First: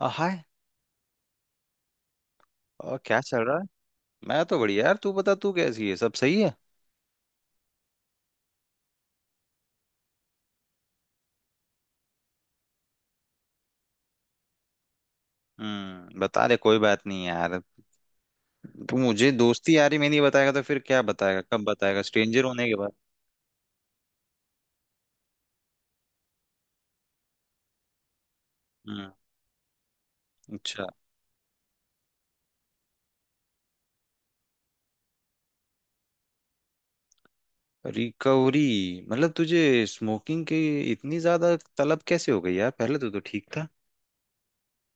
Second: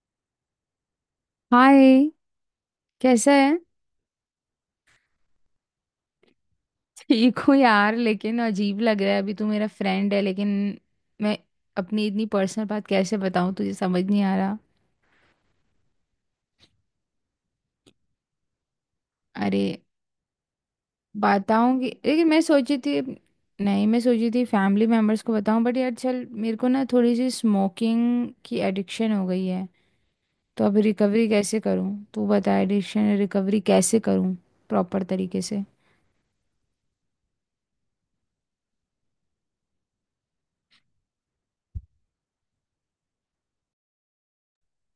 हाय। Hi. और क्या कैसा चल है? रहा है? मैं तो बढ़िया यार। तू बता, तू कैसी है? सब सही है? ठीक हूँ यार, लेकिन अजीब लग रहा है। अभी तू मेरा फ्रेंड है, लेकिन मैं अपनी इतनी पर्सनल बात कैसे बताऊँ तुझे, समझ नहीं आ रहा। बता दे, कोई बात नहीं यार। तू मुझे अरे, दोस्ती यारी में नहीं बताएगा तो फिर क्या बताएगा? कब बताऊंगी, बताएगा, लेकिन मैं स्ट्रेंजर होने के सोची बाद? थी, नहीं मैं सोची थी फैमिली मेम्बर्स को बताऊं, बट यार चल, मेरे को ना थोड़ी सी स्मोकिंग की हम्म। एडिक्शन हो गई है। तो अभी अच्छा। रिकवरी कैसे करूं, तू बता, एडिक्शन रिकवरी कैसे करूं प्रॉपर तरीके से। रिकवरी? मतलब तुझे स्मोकिंग की इतनी ज्यादा तलब कैसे हो गई यार? पहले तो ठीक था।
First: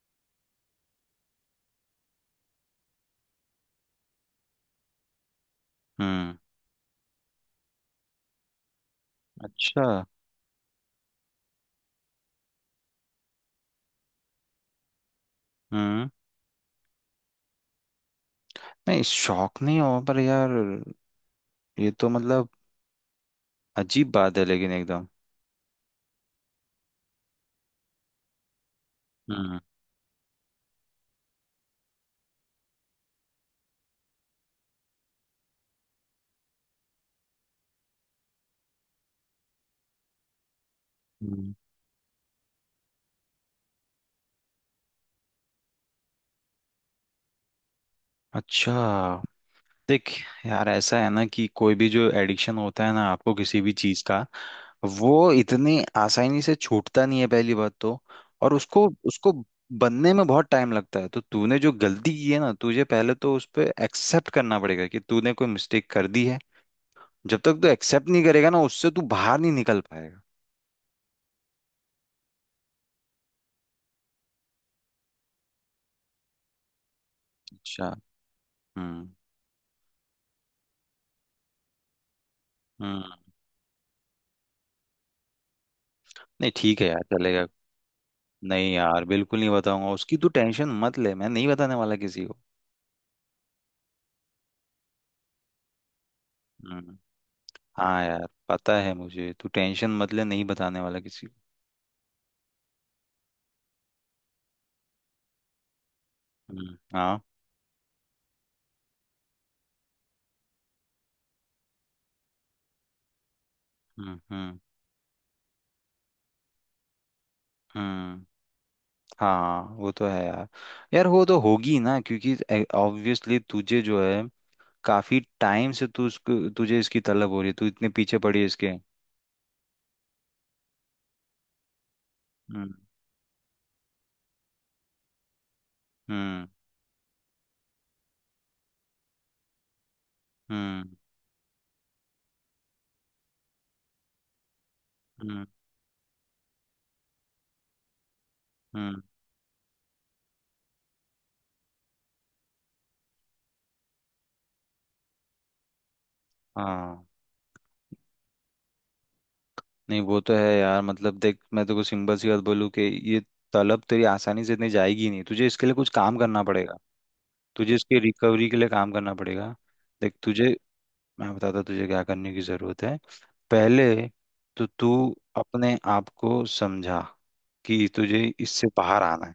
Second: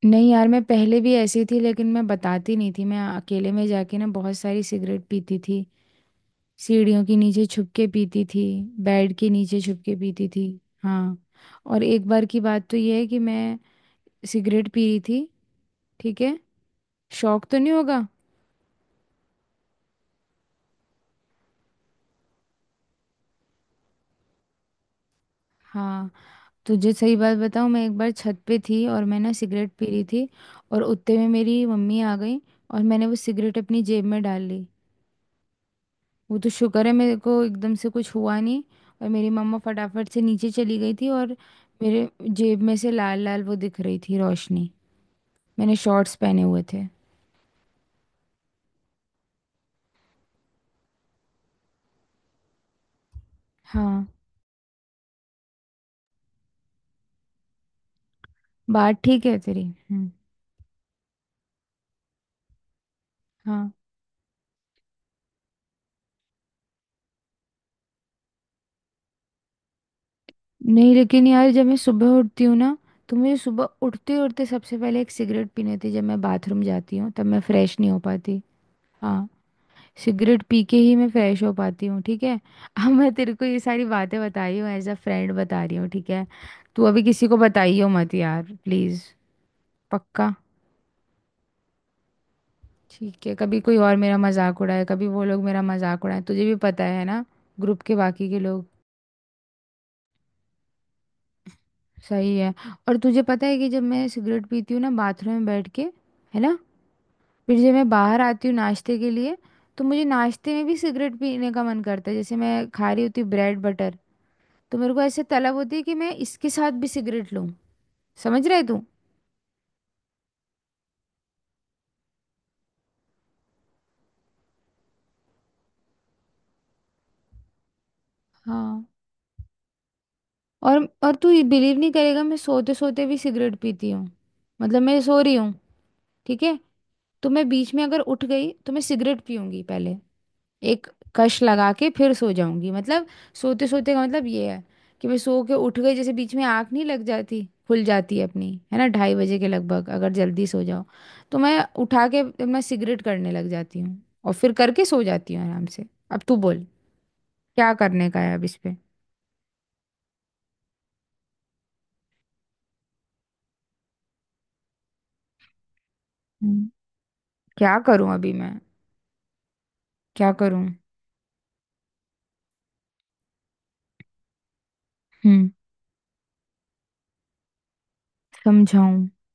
नहीं यार, मैं पहले भी ऐसी थी, लेकिन मैं बताती नहीं थी। मैं अकेले में जाके ना बहुत सारी सिगरेट पीती थी। हम्म। सीढ़ियों के नीचे छुप के पीती थी, बेड के नीचे छुप अच्छा। के पीती थी। हाँ, और एक बार की बात तो ये है कि मैं सिगरेट पी रही थी, हम्म। ठीक है। शौक तो नहीं होगा। नहीं, शौक नहीं हो पर यार, ये तो मतलब, अजीब बात है लेकिन एकदम। हाँ, तुझे सही बात बताऊँ, मैं एक बार छत पे थी और मैं ना हम्म। सिगरेट पी रही थी, और उतने में मेरी मम्मी आ गई, और मैंने वो सिगरेट अपनी जेब में डाल ली। वो तो शुक्र है मेरे को एकदम से कुछ हुआ नहीं। और मेरी मम्मा फटाफट से नीचे चली गई थी, और हम्म। मेरे जेब में से लाल लाल वो दिख रही थी रोशनी। मैंने शॉर्ट्स पहने हुए थे। अच्छा, देख यार, ऐसा है ना कि कोई भी जो एडिक्शन होता है ना आपको किसी भी चीज हाँ, का, वो इतनी आसानी से छूटता नहीं है, पहली बात तो। और उसको बात ठीक उसको है तेरी। हम्म, बनने में बहुत टाइम लगता है, तो तूने जो गलती की है ना, तुझे पहले तो उस पे हाँ। एक्सेप्ट करना पड़ेगा कि तूने कोई मिस्टेक कर दी है। जब तक तू एक्सेप्ट नहीं करेगा ना, उससे तू बाहर नहीं निकल पाएगा। नहीं लेकिन यार, जब मैं सुबह उठती हूँ ना, तो मुझे सुबह उठते उठते सबसे पहले एक सिगरेट पीनी थी। जब मैं बाथरूम जाती हूँ तब मैं फ्रेश अच्छा। नहीं हो पाती। हम्म। हाँ, सिगरेट पी के ही मैं फ्रेश हो पाती हूँ, ठीक है। अब मैं हम्म। तेरे को ये सारी बातें बता रही हूँ एज अ फ्रेंड बता रही हूँ, ठीक है। नहीं, ठीक तू है यार, अभी किसी को चलेगा। बताइयो मत यार नहीं प्लीज़। यार, बिल्कुल नहीं बताऊंगा, उसकी तू पक्का? टेंशन मत ले, मैं नहीं बताने वाला किसी को। ठीक है। कभी कोई और मेरा मजाक उड़ाए, कभी वो लोग मेरा मजाक उड़ाए, तुझे भी पता हम्म। है ना, ग्रुप के हाँ यार, बाकी के लोग। पता है मुझे, तू टेंशन मत ले, नहीं बताने वाला किसी को। सही है। और तुझे पता है कि जब मैं सिगरेट पीती हूँ ना बाथरूम में बैठ के, है ना, हम्म। हाँ। फिर जब मैं बाहर आती हूँ नाश्ते के लिए, तो मुझे नाश्ते में भी सिगरेट पीने का मन करता है। जैसे मैं खा रही होती ब्रेड बटर, हम्म। हम्म। तो मेरे को ऐसे तलब होती है कि मैं इसके साथ भी सिगरेट लूं। हम्म। समझ रहे तू? हाँ, वो तो है यार। यार वो तो होगी ना, क्योंकि ऑब्वियसली तुझे जो है, काफी टाइम से तू उसको, तुझे इसकी तलब हो रही है, तू इतने पीछे पड़ी है इसके। हाँ। और तू बिलीव नहीं करेगा, मैं हम्म। सोते सोते भी सिगरेट पीती हूँ। मतलब मैं सो रही हूँ, ठीक हम्म। है, तो मैं बीच में अगर उठ गई तो मैं सिगरेट पीऊंगी पहले, एक हम्म। कश लगा के फिर सो जाऊंगी। मतलब सोते सोते का मतलब ये है कि मैं सो हम्म। के उठ गई, जैसे बीच में आँख नहीं लग जाती, खुल जाती है अपनी, है ना, हम्म। 2:30 बजे के लगभग अगर जल्दी सो जाओ, तो मैं उठा के मैं सिगरेट करने लग जाती हूँ और फिर करके सो जाती हूँ आराम से। अब तू बोल, हाँ। क्या करने का है अब इस पे। नहीं, वो तो है यार। मतलब देख, मैं तेको सिंपल सी बात बोलूँ कि ये तलब तेरी आसानी से इतनी जाएगी नहीं, तुझे इसके लिए कुछ काम करना हम्म, पड़ेगा। तुझे क्या इसके करूं अभी रिकवरी मैं, के लिए काम करना पड़ेगा। देख क्या तुझे, करूं? मैं बताता तुझे क्या करने की ज़रूरत है। पहले तो तू हम्म, अपने आप को समझा कि तुझे इससे बाहर समझाऊं? आना है।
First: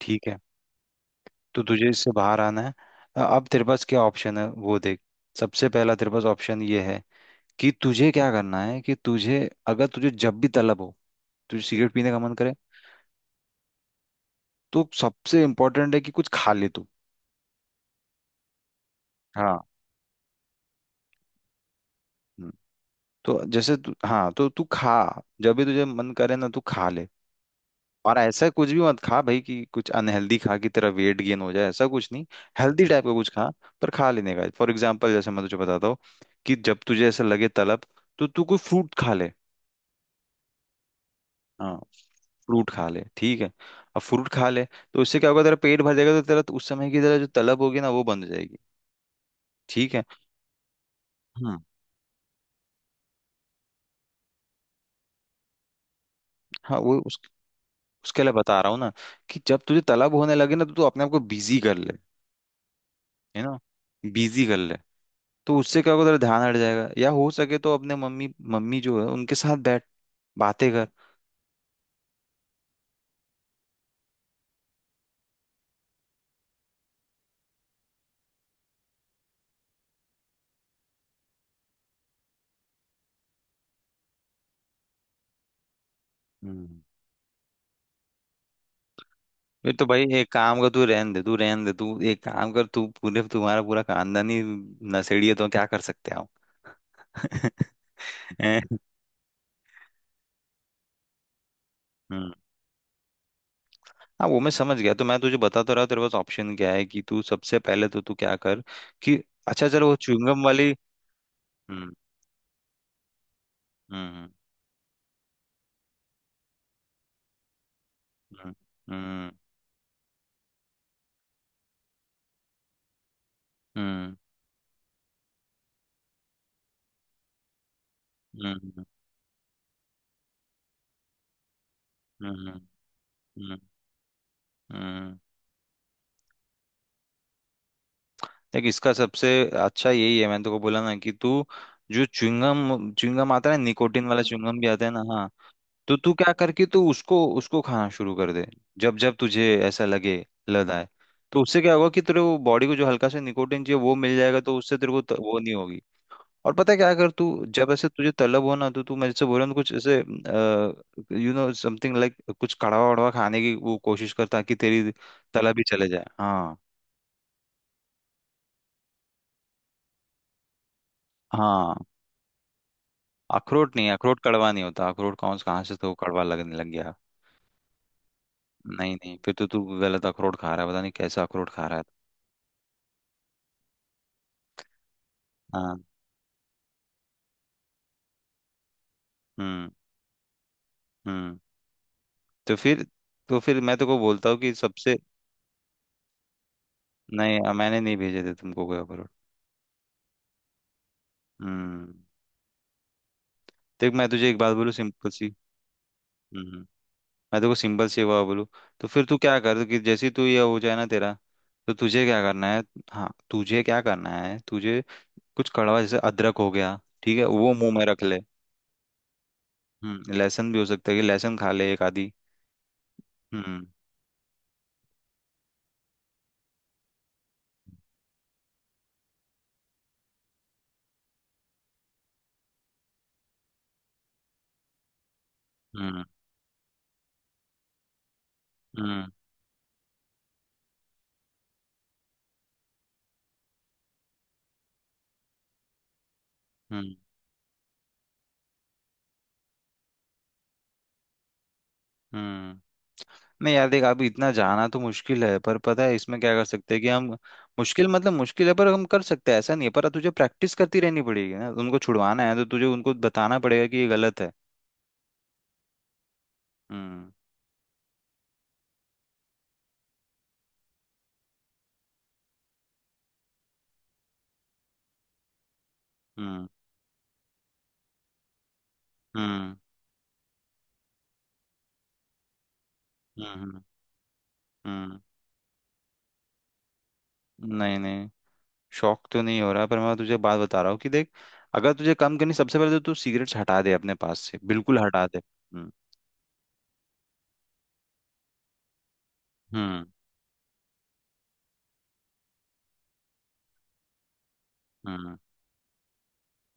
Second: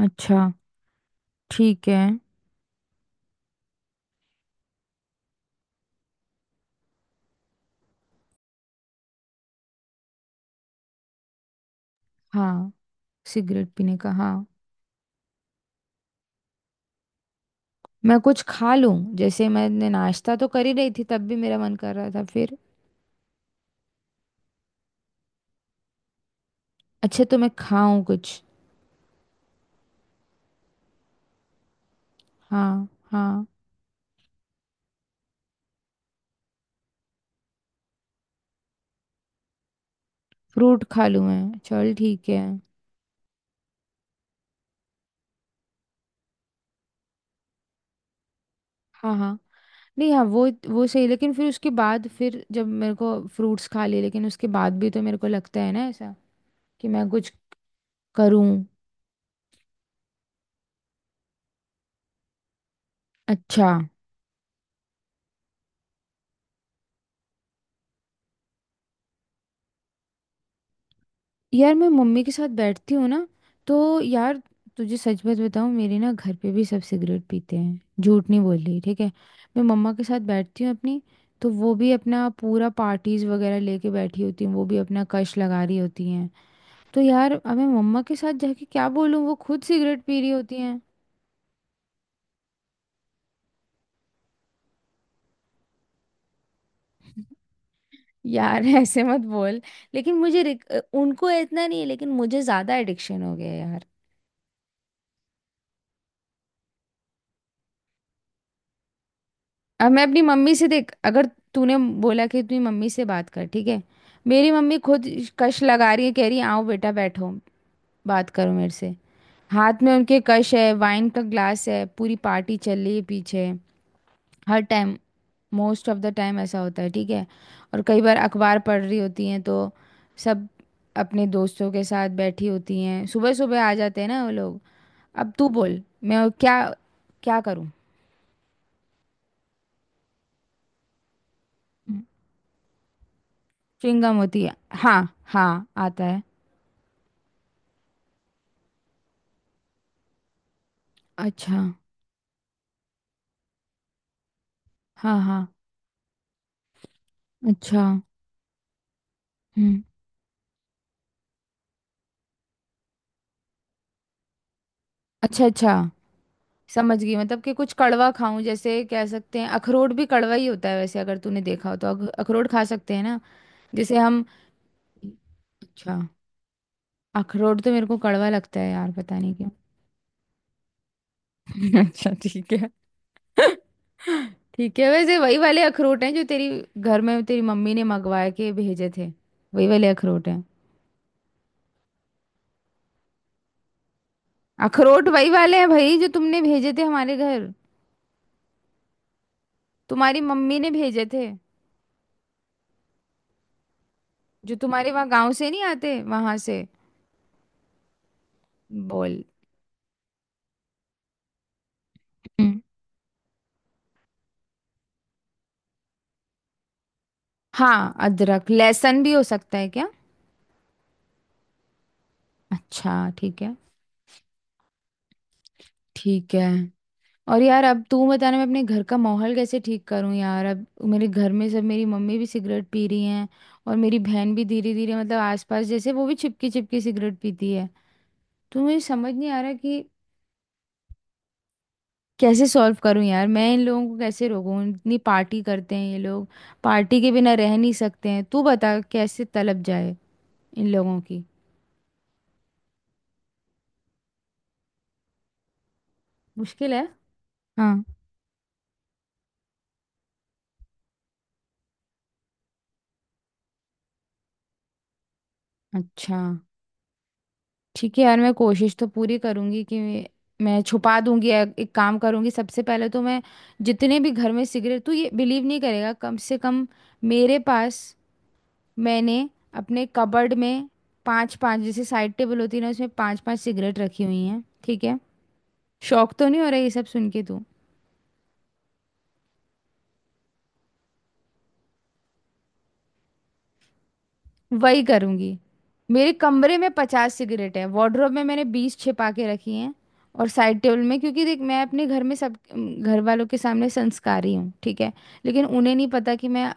ठीक है, तो तुझे ठीक है। इससे बाहर आना है। अब तेरे पास क्या ऑप्शन है वो देख। सबसे पहला तेरे पास ऑप्शन ये है कि तुझे क्या करना है, कि तुझे, अगर तुझे जब भी तलब हो, तुझे सिगरेट पीने का मन करे, हाँ, सिगरेट पीने का, हाँ। तो सबसे इम्पोर्टेंट है कि कुछ खा ले तू। मैं कुछ खा लूं? जैसे हाँ, मैंने नाश्ता तो कर ही रही थी, तब भी मेरा मन कर रहा था फिर। तो जैसे तू, हाँ तो तू खा, जब भी तुझे मन करे ना तू खा ले। अच्छा, तो मैं खाऊं और कुछ? ऐसा कुछ भी मत खा भाई कि कुछ अनहेल्दी खा कि तेरा वेट गेन हो जाए, ऐसा कुछ नहीं। हेल्दी हाँ टाइप का कुछ हाँ, खा। पर खा लेने का, फॉर एग्जाम्पल जैसे मैं तुझे बताता हूँ, कि जब तुझे ऐसा लगे तलब, तो तू कोई फ्रूट खा ले। फ्रूट खा लूं, मैं हाँ, चल ठीक है। फ्रूट खा ले, ठीक है। अब फ्रूट खा ले, तो उससे क्या होगा, तेरा पेट भर जाएगा, तो तेरा, तो उस समय की तेरा जो तलब होगी ना वो बंद हो जाएगी। हाँ हाँ। ठीक है। नहीं हाँ, वो सही, लेकिन फिर हम्म। उसके बाद, फिर जब मेरे को फ्रूट्स खा लिए, लेकिन उसके बाद भी तो मेरे को लगता है ना ऐसा हाँ कि वो मैं कुछ उसके लिए करूं। बता रहा हूँ ना, कि जब तुझे तलब होने लगे ना, तो तू अपने आप को बिजी कर ले, है ना, अच्छा। बिजी कर ले। तो उससे क्या होगा, तेरा ध्यान हट जाएगा, या हो सके तो अपने मम्मी मम्मी जो है उनके साथ बैठ, बातें कर। यार मैं मम्मी के साथ बैठती हूँ ना, तो, यार तुझे सच बात बताऊँ, मेरे ना घर पे भी सब सिगरेट पीते हैं, झूठ नहीं बोल रही, ठीक है। मैं मम्मा के साथ बैठती हूँ अपनी, तो वो भी अपना पूरा पार्टीज वगैरह लेके बैठी होती हैं, वो भी अपना कश लगा रही होती हैं। हम्म। तो यार अब मैं मम्मा के साथ जाके क्या बोलूँ, वो खुद ये तो सिगरेट भाई पी एक रही होती काम कर, हैं। तू रहन दे, तू रहन दे। तू एक काम कर, तू पूरे, तुम्हारा पूरा खानदान ही नशेड़ी है, तो क्या कर सकते हैं हम। यार हैं? ऐसे मत बोल। लेकिन मुझे उनको इतना नहीं है, लेकिन हम्म। मुझे ज़्यादा एडिक्शन हो गया है यार। हाँ वो मैं समझ गया, तो मैं तुझे बता तो रहा हूँ, तेरे पास ऑप्शन क्या है, कि तू सबसे पहले तो तू क्या कर कि, अच्छा चलो अब वो मैं अपनी च्युइंगम मम्मी से, वाली। देख अगर तूने हम्म। बोला कि अपनी मम्मी से बात कर, ठीक है, हम्म। मेरी मम्मी खुद कश लगा रही है, कह रही है आओ बेटा बैठो, बात करो हम्म। मेरे से। हम्म। हाथ में उनके कश है, वाइन का ग्लास है, पूरी पार्टी चल रही है पीछे। हम्म। हर time, most of the time ऐसा होता है, ठीक है। और कई बार अखबार पढ़ हम्म। रही होती हैं, तो सब अपने दोस्तों के साथ हम्म। बैठी हम्म। होती हैं, सुबह हम्म। सुबह आ जाते हैं ना वो लोग। हम्म। अब तू बोल, मैं क्या क्या करूं? देख, इसका सबसे अच्छा यही है, मैंने तो को बोला ना कि तू, जो च्युइंगम च्युइंगम आता है ना, निकोटिन च्युइंगम वाला होती है? च्युइंगम भी आता है ना, हाँ हाँ। हाँ तो आता तू है। क्या कर कि तू उसको उसको खाना शुरू कर दे, जब जब तुझे ऐसा लगे, लद आए। तो अच्छा। उससे क्या होगा कि तेरे को, बॉडी को जो हल्का सा निकोटिन चाहिए वो मिल जाएगा, तो उससे तेरे को हाँ वो हाँ। नहीं होगी। और पता है क्या कर तू, जब अच्छा। ऐसे तुझे तलब हो ना, तो तू, मेरे से बोल रहा हूँ कुछ हम्म। ऐसे, यू नो समथिंग लाइक, कुछ कड़वा वड़वा खाने की वो कोशिश कर, ताकि तेरी अच्छा, तलब भी अच्छा, चले जाए, हाँ। समझ गई मतलब कि कुछ कड़वा खाऊं। जैसे कह सकते हैं अखरोट भी कड़वा ही होता है वैसे, अगर तूने देखा हाँ, हो, तो अखरोट खा सकते हैं ना अखरोट नहीं है, जैसे अखरोट हम। कड़वा नहीं होता, अखरोट कौन, कहाँ से तो अच्छा। कड़वा लगने लग गया। अखरोट तो मेरे को कड़वा लगता है यार, नहीं नहीं, पता फिर नहीं तो क्यों। तू गलत अखरोट खा रहा है, पता नहीं कैसा अखरोट खा रहा है। अच्छा ठीक है। ठीक है, वैसे वही वाले हाँ। अखरोट हैं जो तेरी घर में, तेरी मम्मी ने मंगवा के भेजे थे। वही हम्म। वाले अखरोट हैं। हम्म। तो फिर तो फिर मैं तो को बोलता हूँ कि सबसे। अखरोट वही वाले हैं भाई जो तुमने भेजे थे हमारे नहीं घर। मैंने नहीं भेजे थे तुमको कोई अखरोट। तुम्हारी मम्मी ने भेजे थे, हम्म। देख मैं तुझे एक जो बात बोलूँ तुम्हारे वहाँ सिंपल गांव सी। से नहीं आते वहां हम्म। से। मैं तो को सिंपल सी एक बात बोलूँ, तो फिर तू बोल। क्या कर, कि जैसे ही तू ये हो जाए ना तेरा, तो तुझे क्या करना हम्म, है। हाँ, तुझे क्या करना है, तुझे कुछ कड़वा, जैसे अदरक हो गया, ठीक है, वो मुंह में हाँ, रख ले। अदरक लहसुन भी हो सकता है क्या? हम्म, लहसुन भी हो सकता है, कि लहसुन खा ले एक आधी। अच्छा ठीक है। हम्म। ठीक है। और यार अब तू बताना, मैं अपने घर का माहौल कैसे ठीक करूं यार अब। मेरे घर में सब, मेरी मम्मी भी सिगरेट पी रही हैं, और मेरी बहन भी धीरे धीरे मतलब आसपास, जैसे हम्म। वो भी चिपकी चिपकी सिगरेट पीती है। तो मुझे हम्म। समझ नहीं आ रहा कि कैसे सॉल्व करूं यार, मैं इन लोगों को कैसे रोकूं? इतनी पार्टी करते हैं ये लोग, हम्म। पार्टी के बिना रह नहीं सकते हैं। तू बता कैसे तलब जाए इन लोगों की। हम्म। नहीं यार देख, अभी इतना जाना तो मुश्किल है, पर पता है इसमें क्या कर मुश्किल सकते हैं है। कि हम। हाँ। मुश्किल मतलब मुश्किल है, पर हम कर सकते हैं ऐसा नहीं है, पर तुझे प्रैक्टिस करती रहनी पड़ेगी ना, उनको छुड़वाना है तो तुझे उनको बताना पड़ेगा कि ये गलत है। अच्छा, हम्म। ठीक है यार, मैं कोशिश तो पूरी करूंगी कि मैं छुपा दूंगी, या एक काम करूंगी, सबसे पहले तो मैं जितने भी घर में सिगरेट, तू ये बिलीव नहीं करेगा, कम से हम्म। कम मेरे पास, मैंने हम्म। अपने कबर्ड में 5-5, जैसे साइड टेबल होती है ना, उसमें 5-5 हम्म। सिगरेट रखी हुई हैं, ठीक हम्म। है। शौक तो नहीं हो रहा ये सब सुन के तू? नहीं नहीं, शौक तो नहीं हो रहा, पर मैं तुझे बात बता रहा हूँ कि देख, अगर तुझे कम करनी, सबसे पहले तो तू सिगरेट्स हटा दे, अपने पास से बिल्कुल वही हटा दे। करूंगी। हम्म। मेरे कमरे में 50 सिगरेट है, वार्डरोब में मैंने 20 छिपा के रखी हैं हम्म। और साइड टेबल में, क्योंकि देख मैं अपने घर में सब घर वालों के सामने संस्कारी हूँ, ठीक है, हम्म। लेकिन उन्हें नहीं पता कि मैं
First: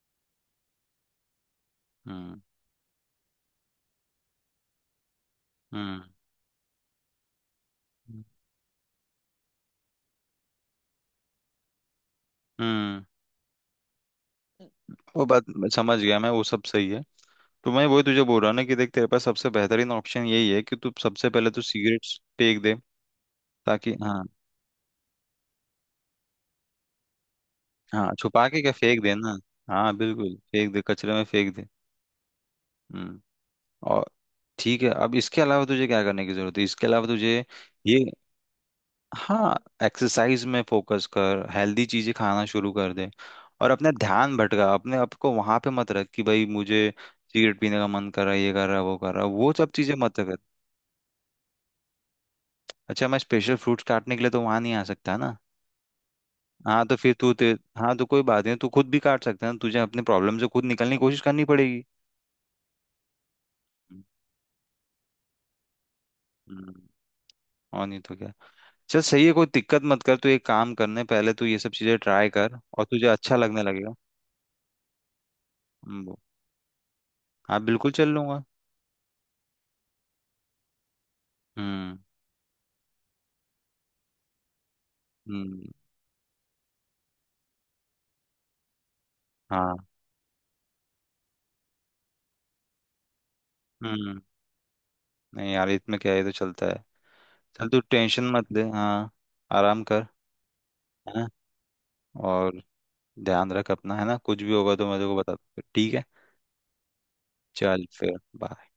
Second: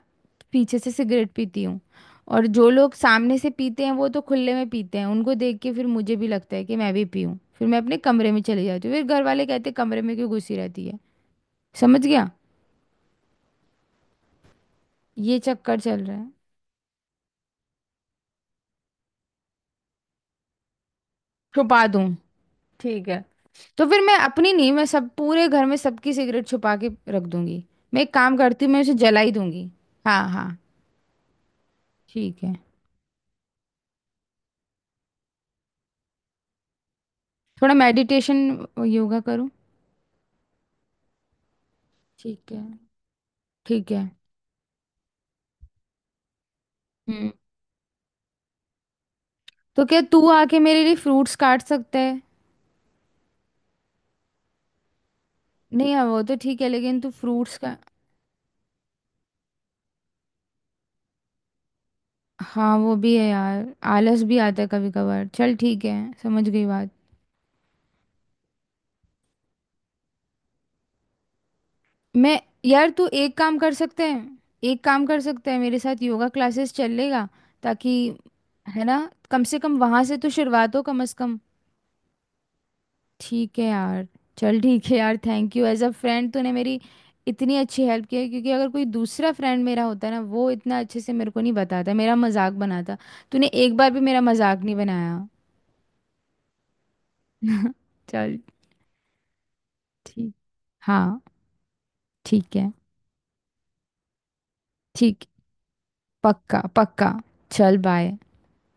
पीछे से सिगरेट पीती हूँ। हम्म। और जो लोग सामने से पीते हैं, वो तो खुले में पीते हैं, उनको देख के फिर हम्म। मुझे भी लगता है कि मैं भी पीऊँ, फिर मैं अपने कमरे में चली जाती हूँ, फिर घर वाले कहते कमरे में क्यों घुसी रहती है। समझ गया? हम्म। वो ये बात मैं चक्कर समझ चल गया, रहा मैं, है। वो सब सही है। तो मैं वही तुझे बोल रहा हूँ ना कि देख, तेरे पास सबसे बेहतरीन ऑप्शन यही है कि तू सबसे पहले तो छुपा दूँ? सिगरेट्स फेंक दे, ठीक है। तो ताकि, फिर मैं हाँ। अपनी नहीं, मैं सब पूरे घर में सबकी सिगरेट छुपा के रख दूंगी। मैं हाँ एक काम छुपा के करती क्या, हूँ, मैं उसे फेंक दे जला ही ना, दूंगी। हाँ हाँ बिल्कुल, हाँ, फेंक दे, कचरे में फेंक दे। ठीक है। हम्म। और ठीक है, अब इसके अलावा तुझे क्या करने की जरूरत है, इसके अलावा तुझे, थोड़ा ये, मेडिटेशन योगा करूँ? हाँ, एक्सरसाइज में फोकस कर, हेल्दी चीजें खाना ठीक है। शुरू कर दे। और अपना ठीक है। ध्यान भटका, अपने आप को वहां पे मत रख कि भाई मुझे हम्म। सिगरेट पीने का मन कर रहा है, ये कर रहा है, वो कर रहा है, वो सब तो चीजें क्या मत तू कर। आके मेरे लिए फ्रूट्स काट सकता है? अच्छा, मैं स्पेशल फ्रूट्स काटने के लिए तो वहां नहीं आ सकता ना। नहीं हाँ, वो तो ठीक है, हाँ, तो लेकिन तू फिर तू ते फ्रूट्स का। हाँ, तो कोई बात नहीं, तू खुद भी काट सकता है ना, तुझे अपने प्रॉब्लम से खुद निकलने की कोशिश करनी पड़ेगी। हाँ, वो भी है यार, आलस भी आता है कभी कभार। चल ठीक है, समझ गई हम्म। बात। और नहीं तो क्या। चल सही है, कोई दिक्कत मत कर, तू एक काम करने पहले तू ये सब चीजें ट्राई मैं, कर, और यार तू तुझे अच्छा एक काम लगने कर लगेगा। सकते हैं, एक काम कर सकते हैं, मेरे साथ हम्म। योगा क्लासेस चल लेगा, हाँ, बिल्कुल ताकि, चल लूंगा। है ना, कम से कम वहां से तो शुरुआत हो कम से कम। हम्म। ठीक है यार। चल ठीक है यार, थैंक यू हम्म। एज अ फ्रेंड, तूने मेरी इतनी अच्छी हेल्प की है, क्योंकि अगर कोई दूसरा फ्रेंड हाँ। मेरा होता ना, वो इतना अच्छे से मेरे को नहीं बताता, मेरा मजाक बनाता। तूने एक बार भी हम्म। मेरा मजाक नहीं बनाया। नहीं यार, इसमें क्या है, ये तो चलता है। चल, तू टेंशन चल। मत ले, हाँ, आराम कर, ठीक। है हाँ। ना। ठीक और है। ध्यान रख अपना, है ना, कुछ भी होगा तो मैं तेरे को ठीक। बता दूँ, ठीक है। पक्का पक्का। चल चल बाय। फिर। bye।